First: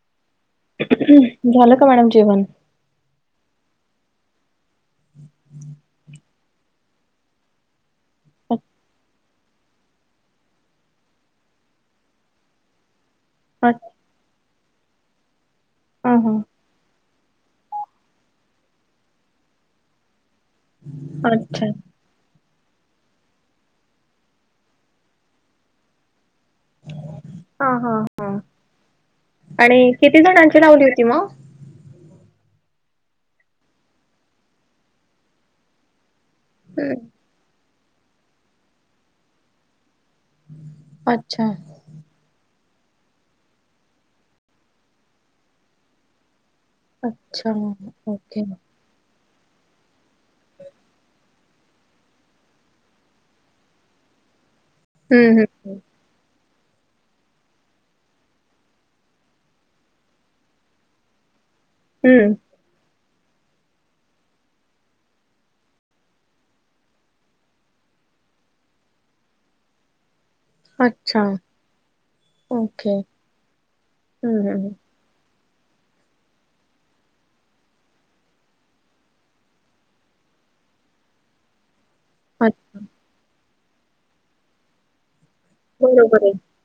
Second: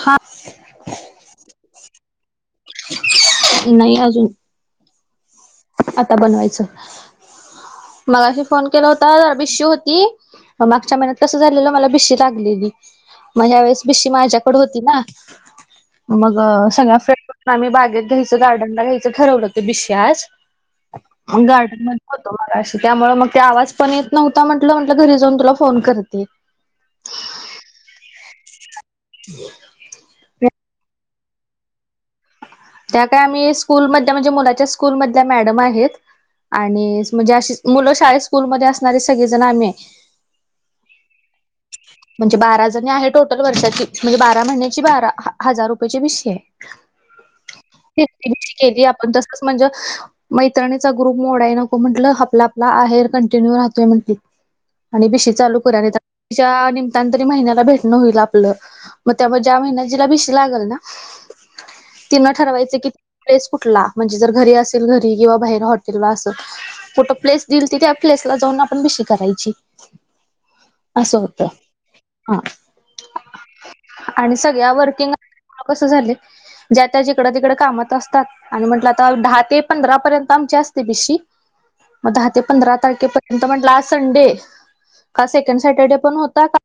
हात. झाल का मॅडम जीवन. नाही अजून हम्. आता बनवायचं मलाशी फोन केला होता रबीशू होती. मागच्या महिन्यात कस झालेलं मला बिशी लागलेली मग ह्या अ वेळेस बिशी माझ्या. होती ना ह मग सगळ्या फ्रें आम्ही बागेत घ्यायचं गार्डनला घ्यायचं ठरवलं ते बिशस अच्छा गार्डन होत म अशी त्यामुळे मग ते आवाज पण येत नव्हता म्हटलं म्हंटलं घरी जाऊन तुला फोन करते. हा हा हा आणि किती जणांची लावली होती मग. त्या काळी आम्ही स्कूल मधल्या म्हणजे मुलाच्या स्कूलमधल्या मॅडम आहेत हम्म आणि म्हणजे अशी मुलं शाळेेत स्कूलमध्येध्ये असणारे सगळेजण आम्ही अच्छा. म्हणजे बारा जणी आहे टोटल वर्षाची म्हणजे बारा महिन्याची बारा हजार रुपयाेची भिशी आहे. अच्छा ओके. जसच म्हणजे मैत्रिणीचा ग्रुप मोडा आहे नको म्हटलं आपला आपला आहेर कंटिन्यू राहतोय म्हटली. आणि हम्म बीशी हम्म चालू करा आणि तिच्या निमतान तरी महिन्याला भेटणं होईल आपलं. मग त्यामुळे ज्या महिन्यात जिला भीशी लागल ना तिनं हम्म ठरवायचं कि प्लेस कुठला म्हणजे जर घरी असेल घरी किंवा बाहेर हॉटेलला असल. फोटो प्लेस दिईल ती त्या प्लेस ला जाऊन आपण बीशी करायची. असं अच्छा होतं हा ओके आणि हम्म हम्म सगळ्या वर्किंग हव कसं झाले ज्या त्या जिकड तिकडं कामात असतात. आणि म्हटलं आता दहा ते पंधरा पर्यंत आमची असते भिशी मग दहा ते अ पंधरा तारखेपर्यंत म्हटलं संडे का सेकंड सॅटर्डे पण बरोबर आहे. होता का?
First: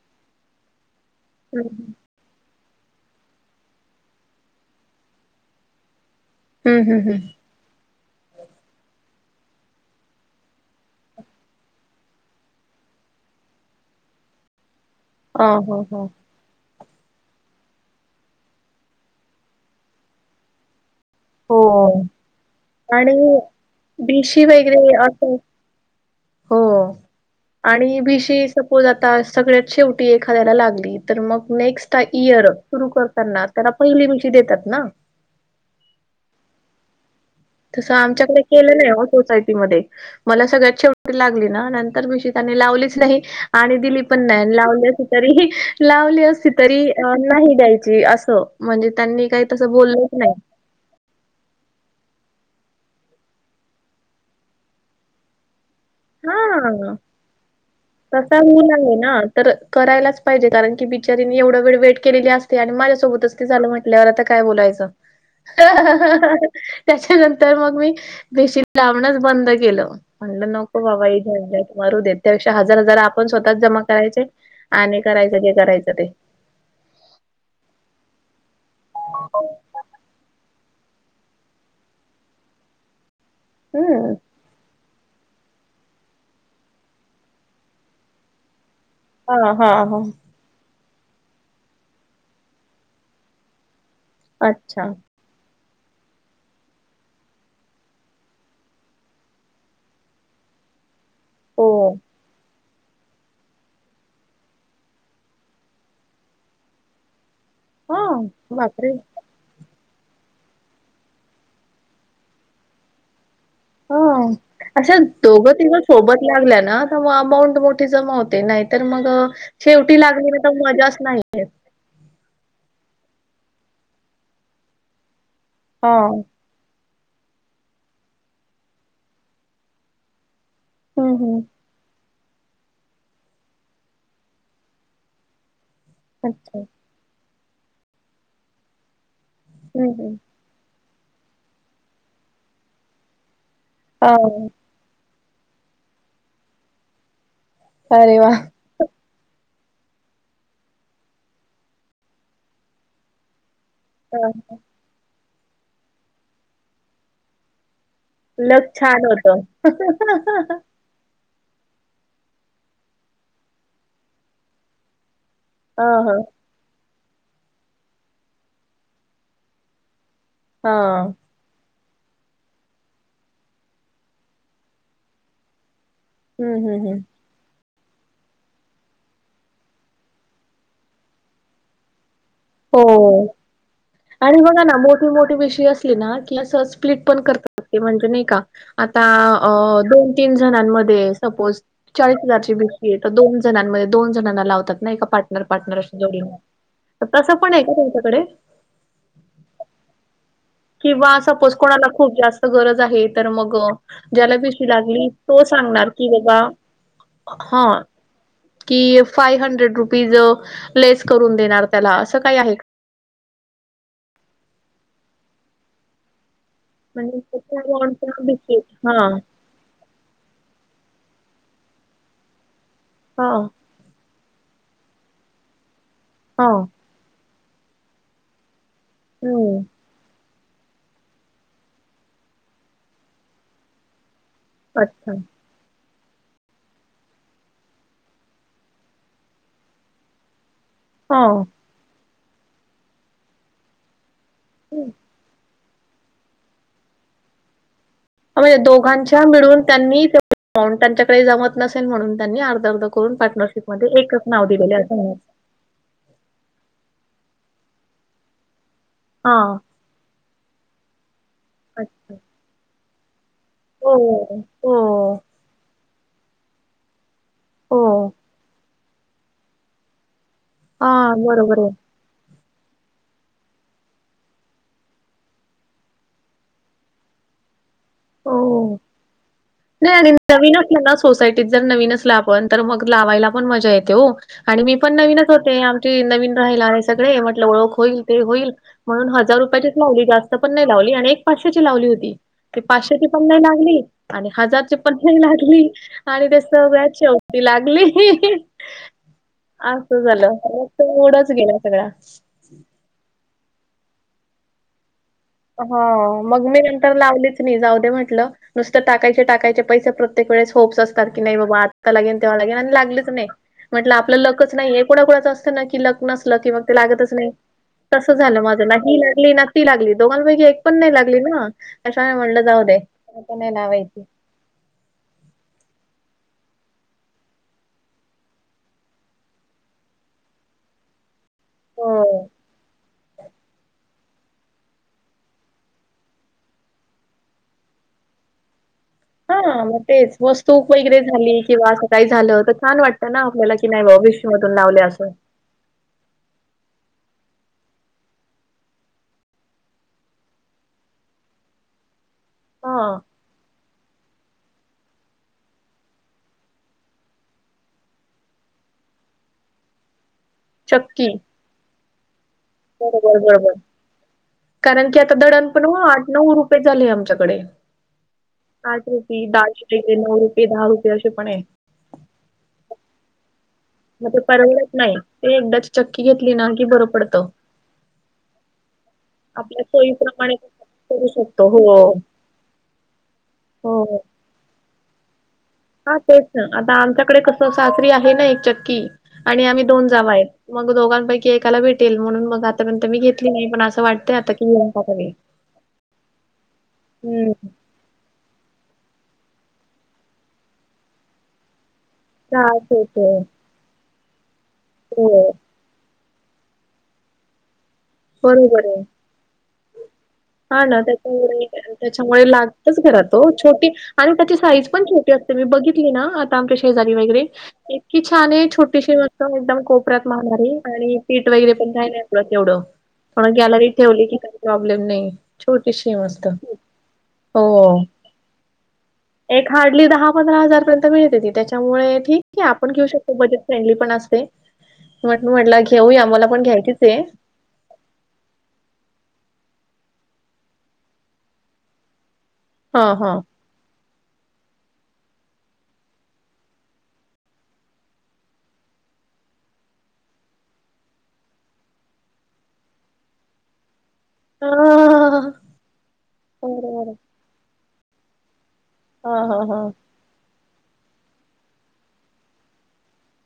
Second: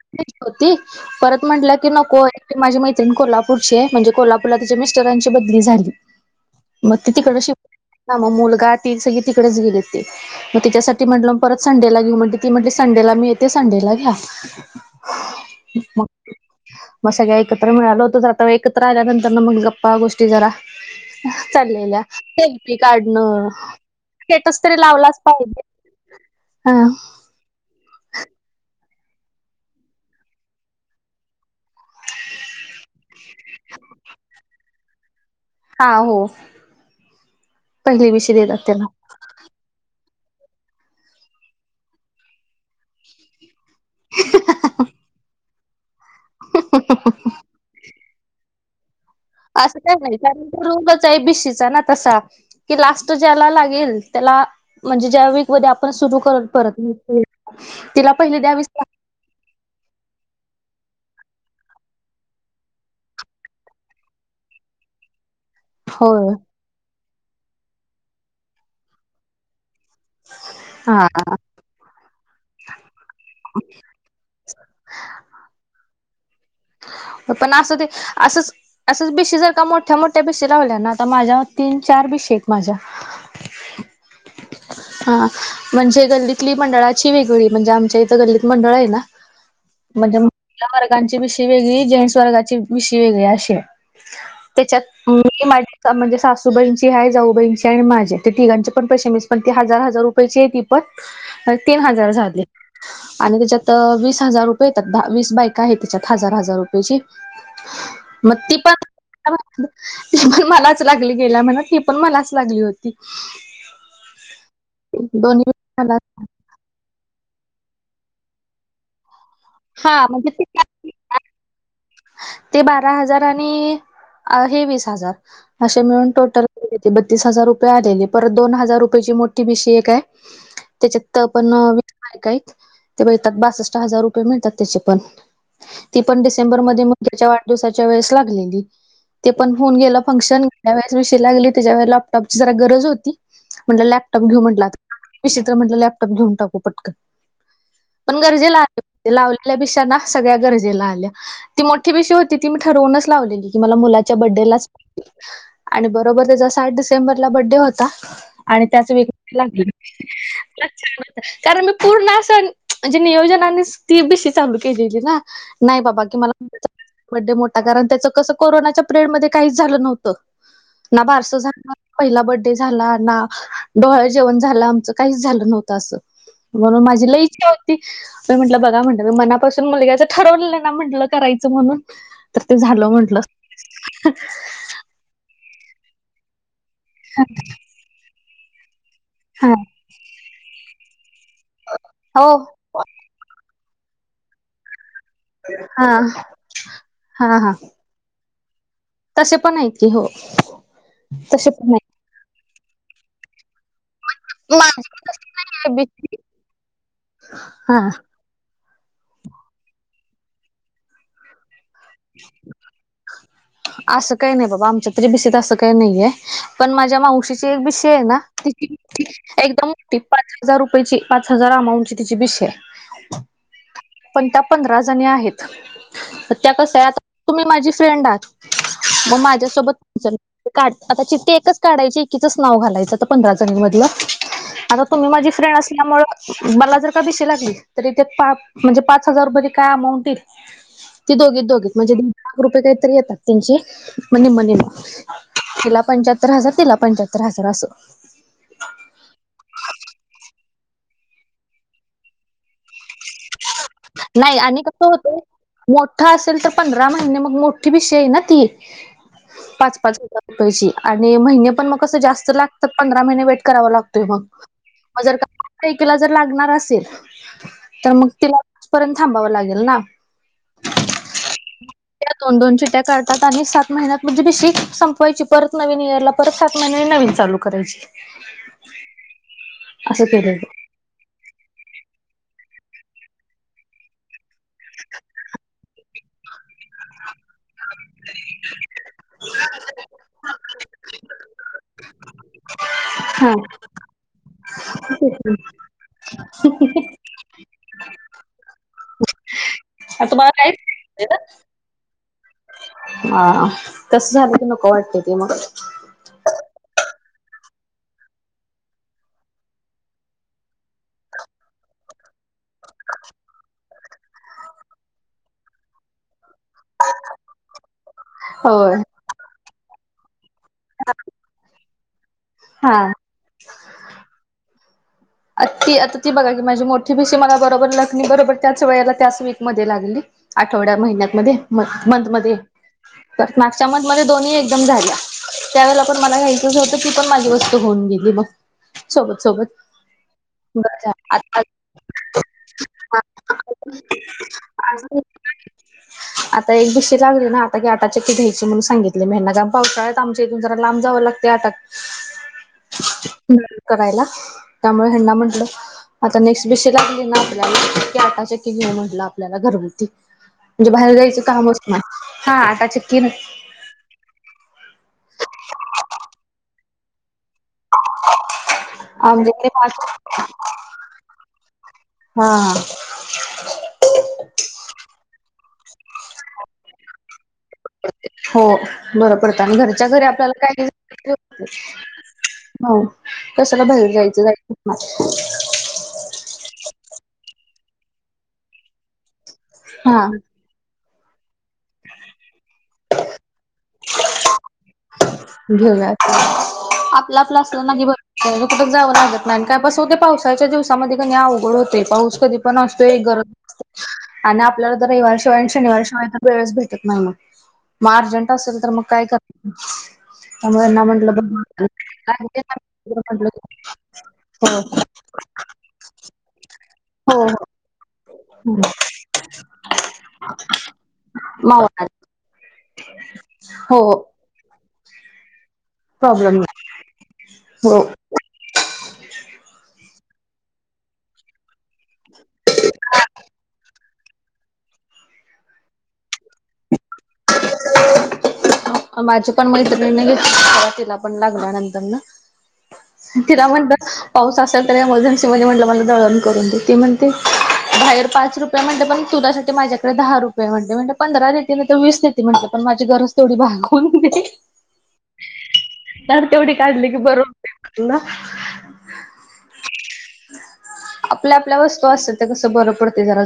होती परत हम्म म्हटलं की नको. माझी मैत्रिणी कोल्हापूरची आहे म्हणजे कोल्हापूरला त्याच्या मिस्टरांची बदली झाली. हम्म मग हम्म ते हम्म. तिकड श ना मग मुलगा ते सगळे तिकडेच गेले ते. मग त्याच्यासाठी म्हटलं मग परत संडेला घेऊ म्ह ती म्हटली संडेला मीेत. ते संडेला घ्या अ हो हो मग सगळ्या एकत्र मिळालं होत तरता एकत्र आल्यानंतर ना मग गप्पा गोष्टी जरा. चाललेल्या हो सेल्फी आणि काढणं भिशी स्टेटस तरी वगैरे लावलाच असं पाहिजे. [inaudible] हो. आणि भीशी सपोज आता सगळ्यात शेवटी एखाद्याला लागली तर मग नेक्स्ट इयर. सुरू करताना त्याना पहिली भीशी देतात ना. हा हो. तसं पहिली बिशी आमच्याकडे देतात केले त्याला नाही हो सोसायटी मध्ये मला सगळ्यात शेवटी लागली ना नंतर भिशी त्यानी लावलीच नाही. आणि दिली पण नाही लावली असती तरी लावली असती तरी नाही द्यायची. अस म्हणजे त्यांनी. काही तसं असं काय बोललंच नाही कारण तो रोंगच आहे बिशीचा ना तसा. कि लास्ट ज्याला लागेल त्याला म्हणजे ज्या व ण सुर हां. करतत तिला तसा पहिली द्यावी गुण लागते. आहे ना तर करायलाच पाहिजे कारण की बिचारीनी एवढा वेळ वेट केलेली असते आणि माझ्यासोबतच झाल म्हटल्यावर आता काय बोलायचं. होय त्याच्यानंतर मग मी भीशी लांवणंच बंद केलं. म्हटलं न हा मरू द त्यापेक्षा हजार हजार आपण स्वतःत जमा करायचे आणि करायचं क करायचं ते पण असं ते असंच असंच भिशी जर का मोठ्या मोठ्या त्या भिशी लावल्या ना आता माझ्या तीन चार भिशी आहेत माझ्या. हम्. हा म्हणजे गल्लीतली मंडळाची वेगळी म्हणजे आमच्या इथं गल्लीत मंडळ आहे ना. हा हा हा. म्हणजे महिला वर्गाची भिषी वेगळी जें्स वर्गाची विषी वेगळी अे त्याच्यात. अच्छा माझ म्हणजे सासूबाईंची आहे जाऊबाईंची आणि माझे ते तिघांची पण पैश शेमीस पण. हजार हजार रुपयाची आहे ती पण हो तीन हजार झाले. आणि त्याच्यात वीस हजार रुपये येतात द वीस बायक आहे त्याच्यात हजार हजार रुपयेची. हा मग ती प बापरे त पण मलाच लागली गेल्या म्हणा ती पण मलाच लागली होती. हो अशा दोन्ही दोघं तिघं सोबत लागल्या ना. ंट मोठी जमावते नाही तर मग शेवटी हा लागली ना तर म्हणजे मजाच नाही. ते बारा हजार आणि हे वीस हजार असे हा मिळून टोटल. बत्तीस हजार रुपये आलेली परत दोन हजार रुपयाची मोठी भीशी एक आहे. त्याच्यात हम्म तर हम्म पण व का ते बघेतात बासष्ट हजार रुपये मिळतात त्याचे पण ती पण अच्छा डिसेंबर मध्ये त्याच्या वाढदिवसाच्या वेळेस लागलेली. ते पण फोन हम्म गेला हम्म. फंक्शन घेल्या वळेस विषय लागले त्याच्या वेळे लॅपटॉपची ज गरज होती. म्हट हा लॅपटॉप घेऊ म्हटलं आ विचित्र म्हटलं लॅपटॉप घेऊन टाकू पटक. पण अरे वा गरजेला आ लावलेल्या पिशाना सगळ्या गरजेला आल्या. ती मोठी पेशी होतीी मी ठरवूनच लावलेली की मला मुलाच्या बड्डेलाच. आणि बरोबर त्याचा साठ डिसेंबरला बड्डे होता. लक आणि त्याच छान वेग होत लाग कारण मी पूर्ण असंजे नियोजनाने ती बीशीी चालू केलेली ना. नाही ह बाबा ह. की मला मोठा कारण त्याच कसं कोरोनाच्या पिरियड मध्ये काहीच झालं नव्हतं. हा ना हम्म बारसं झा पहिला बर्डे झाला ना डोळ जेवण झालं आमचं काहीच झालं नव्हत. तसं म्हणून हम्म हम्म माझी लय इच्छा त मी म्हटलं बघा म्हण मी मनापासून मुलगाचं ठरवलं ना म्हटलं करायचं म्हणून. तर ते हो झालं म्हटलं आणि बघा ना मोठ. मोठ भिषिय असले ना की असं स्प्लिट पण करत म्हणजे नाही का? आता अ हा दोन तीन जणांमध्ये सपोज चाळीस हो हजारची बी. तर दोन जणांमध्ये दोन जणांना लावतात ना एका पार्टनर पार्टनर हा अ जोड. तसं हा हा पण आहे का तुमच्याकडे. तसे पण आहेतत की हो. किंवा तसे सपोज पण आहेत कोणाला खूप जास्त गरज आहे तर मग? ज्याला पिशी माझी लागली पण तशी तो नाहीये सांगणार की भीती बाबा हा. की फाइव हंड्रेड रुपीज लेस करून देणार त्याला असं काही आहे. असं काही नाही बाबा आमच्या तरी बिसीत असं काही नाहीये. पण माझ्या मावशीची एक विषय आहे ना म्हणजे ति हा एकदम. पाच हजार रुपयाची पाच हजार अमाऊंट ची तिची बष आहे. हा. पण त्या पंधरा जणी आहेत हा त्या कस आता तुम्ही माझी फ्रेंड आहात. मग हम्म माझ्यासोबत. काढ आता चित्ती एकच काढायची एकीचच नाव घालायचं आता पंधरा जण मधलं. आ गं तुम्ही अच्छा माझी फ्रेंड असल्यामुळ मला जर का बिशी लागली तरी ते पा म्हणजे पाच हजार रूपये काय अमाऊंट ईत ती हा दोघी दोघी म्हणजे दीन लाख रुपये काहीतरी येतात त्यांचे मने मने ना हम्म. तिला पंचाहत्तर हजार तिला पंचाहत्तर हजार अस. आवे दोघांच्या मिळून त्यांनी माउंट त्यांच्याकडे जमत नसेल म्हणून त्यांनी अर्ध अर्ध करून पार्टनरशिपमध्ये एकच नाही नाव आणि दिलेलं कसं असं म्हण. होतंय मोठा असेल तर पंधरा महिने मग मोठी विषय आहे ना ती हा पाच पाच हजार रुपची आणि म पण म क अच्छा जास्त लागत पंध महिने भेटत करावा हो लागतोय मग. मग हो जर का तीला जर लागणार असेल, हो तर मग तिला पर्यंत थांबावं लागेल ना. आ.. बरोबर वै त्या दोन दोन चिट्ट्या काढतात आणि सात महिन्यात म्हणजे बेशी संपवायची परत नवीन इयरला परसात म्हने नवीन चालू करायची हो, नाही असं आणि केलं नवीन या सोसायटीत जर नवीन असलं आपण, तर मग लावायला पण मजा येते हो. आणि मी पण नवीनच होते आमची नवीन राहील आणि सगळे म्हटलं ओळख होईल ते होईल म्हणून हजार रुपयाचीच लावली जास्त पण नाही लावली आणि एक पाचशेची लावली होती. ते पाचशेची पण हा. नाही लागली. आणि हजारची पण नाही लागली. आणि ते सगळ्यात शेवटी ती लागली. अस झाल. तुम्हाला मग त मूडच गेला. सगळा हां हां. तस झालं क नको वाटत ते मग! हा मग मी नंतर लावलीच नाही. जाऊ दे म्हटल. नुसतं टाकायचे टाकायचे पैसे प्रत्येक वेळेस होप्स असतात की, नाही बाबा आत्ता लागेन, तेव्हा लागेन आणि लागलीच नाही. म्हटलं आपलं लकच नाही. हे कोणाकुणाचं असतं ना की लक नसलं की मग ते लागतच नाही. तसं झालं माझं. होय नाही लागली ना ती लागली दोघांपैकी एक पण नाही लागली ना. कसं हाय म्हटलं जाऊ दे. हा. परत नाही लावायची. आ ती आता ती बघा की माझी मोठी भीशी मला बरोबर लकनी बरोबर त्याच वेळेला त्याच वीक मध्ये लागली. आठवड्या महिन्यामध्ये मंथ हो. मध्ये मागच्या मंथ मध्ये दोन्ही एकदम झाल्या. त्यावेळेला पण मला घ्यायचंच होत ती पण माझी वस्तू होऊन गेली बघ सोबत सोबत! हां, मग तेच वतूक बरं वगैरे झाली आता किंवा असं काही झालं तर छान वाटतं ना आपल्याला की नाही बा विषमधून लावले असं आता एक भिशी लागली ना आता आटा चक्की घ्यायची म्हणून सांगितले मी ह्यांना, कारण पावसाळ्यात आमच्या इथून जरा लांब जाव लागं त्याता [inaudible] करायला त्यामुळे हंणा म्हंटलं आता नेक्स्ट भिशी लागली ना आपल्याला की आटा चक्की घेऊ म्हटलं आपल्याला घरगुती. म्हणजे बाहेर चक्की. जायच कामच नाय. हा चक्की ना बरोबर बरोबर कारण की आता दळण पण हो आठ, नऊ रुपये झाले आमच्याकडे. आठ रुपये आमच्या इकडे दहाशे पाच नऊ रुपये दहा रुपये असे पण आहे. हा, मग ते परवडत नाही. ते एकदा चक्की घेतली ना की बरं पडतं. हो बरं पडत आणि आपल्या घरच्या घरी सोयीप्रमाणे आपल्याला काय करू का शकतो हो हो कशाला बाहेर हो. जायचं जायचं माहिती. हा तेच ना आता आमच्याकडे कसं सासरी आहे ना एक चक्की आणि आम्ही दोन हा जावा आहेत. मग दोघांपैकी एकाला भेटेल. म्हणून मग आतापर्यंत मी घेतली नाही. पण असं वाटते आता की टाकावी. घेऊयात, आपला हम्म आपला कुठ जाव लागत नाही. आणि काय बस होते पावसाच्या दिवसामध्ये कनी अवघड होते पाऊस. कधी पण त्रास असतो एक होतो गरज आणि आपल्याला हो रविवार शिवाय शनिवार शिवाय तर वेळचं भेटत नाही मगं मग अर्जंट असेल बरोबर तर मग आहे. काय कर हा त्यामुळे ना यांना म्हटलं त्याच्यामुळे म्हटलं त्याच्यामुळे लागतच घरा तो छोटी आणि त्याची हो साईज पण छोटी असते. मी बघितली ना आता आमच्या शेजारी हो वगैरे हो इतकी छान आहे छोटीशी वस्तो एकदम कोपऱ्यात मावणारी आणि पीठ वगैरे पण मावणार का नाही पडत तेवढं थोड गॅलरीत हो हो ठेवली की काही प्रॉब्लेम नाही. छोटीशीी मस्त प्रॉब्लेम नाही हो एक हार्डली दहा पंधरा हजार पर्यंत मिळते ती त्याच्यामुळे ठीक आहे आपण घेऊ शकतो खूप बजेट फ्रेंडली पण असते म्हट म्हटला घेऊ आम्हाला पण घ्यायचीच आहे. [unintelligible] [inaudible] माझ्यापण मैत्रिणीनं घेतलेला तवा तिलापण लागल्यानंतरनं. हा हा तिला म्हणलं पाऊस असेल तर एमर्जन्सी मध्ये म्हटलं मला दळण करून देते म्हणते बाहेर पाच रुपये त म्हण पण तुझ्यासाठी माझ्याकडे दहा रुपये म्हणते म्हण पंधरा तर वीस नाही ते म्हटलं पण माझी गरज थोडी भागव. फोन घेते, हा धार तेवढी काढली बरोबर की बरं होतंय. ह ना ह ह हा आपल्या आपल्या वस्तू असतीलल तर कसं बरं पडते जरा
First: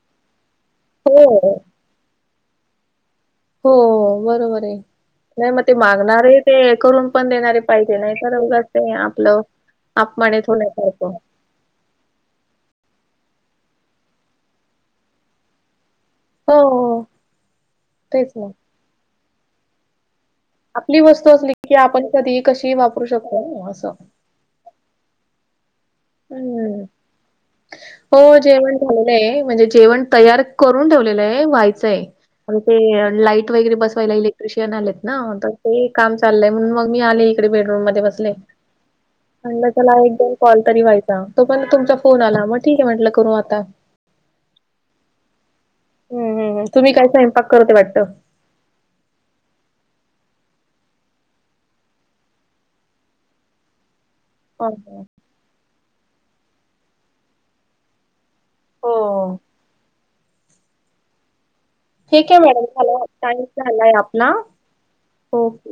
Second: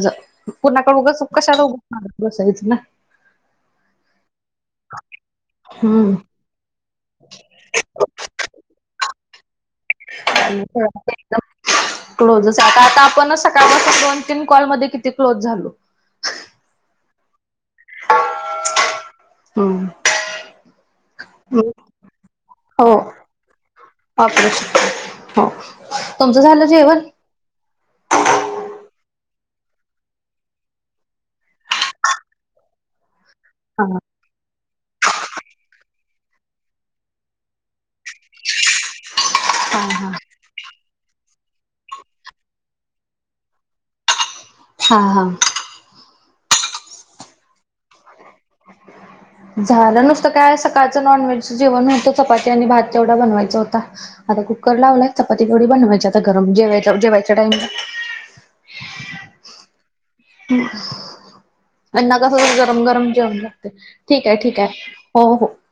पुणाकड उगं चक हो कशाला उगंच मार बायच ना हो बरोबर आहे नाही मग ते हम्म मागणार आहे ते करून पण देणारे पाहिजे नाही तरस आपलं अपमानित होण्यासारखं अछा क्लोजच आता आता आपण सकाळ दोन तीन कॉल मध्ये किती क्लोज झालो हो हो तेच ना होम आपली वस्तू असली की आपण कधी कशी वापरू शकतो असं परेश हो तुमचं झालं हम्म जेवण हो जेवण झालेलं आहे म्हणजे जेवण तयार करून ठेवलेलं आहे व्हायचंय म्ह ते लाईट वगैरे हा बसवायला क्रुशियन आलेत ना तर ते काम चाललंय म्हून मग मी आले इकडे बेडरूम मध्ये बसले म्हटलं हा चला हा एकदोन कॉल तरी व्हायचा तो पण तुमचा फोन आला मग ठीक आहे म्हटलं करू आता हा हां हम् हम्म तुम्ही काय स्वयंक करत ते वाटतं? झालं नुसतं काय सकाळचं नॉनव्हेजच जेवण होतं चपाती आणि भात तेवढा बनवायच होता. आता हो कुकर लावलाय चपाती तेथोडी बनवायची आता गरम जेवायच्या जेवायच्या टाईमला हो हम यांना ठीक कस आहे मॅडम गरम झाला गरम जेवण टाईम लागते झालाय ठीक आपला आहे ठीक आहे हो हो ओके.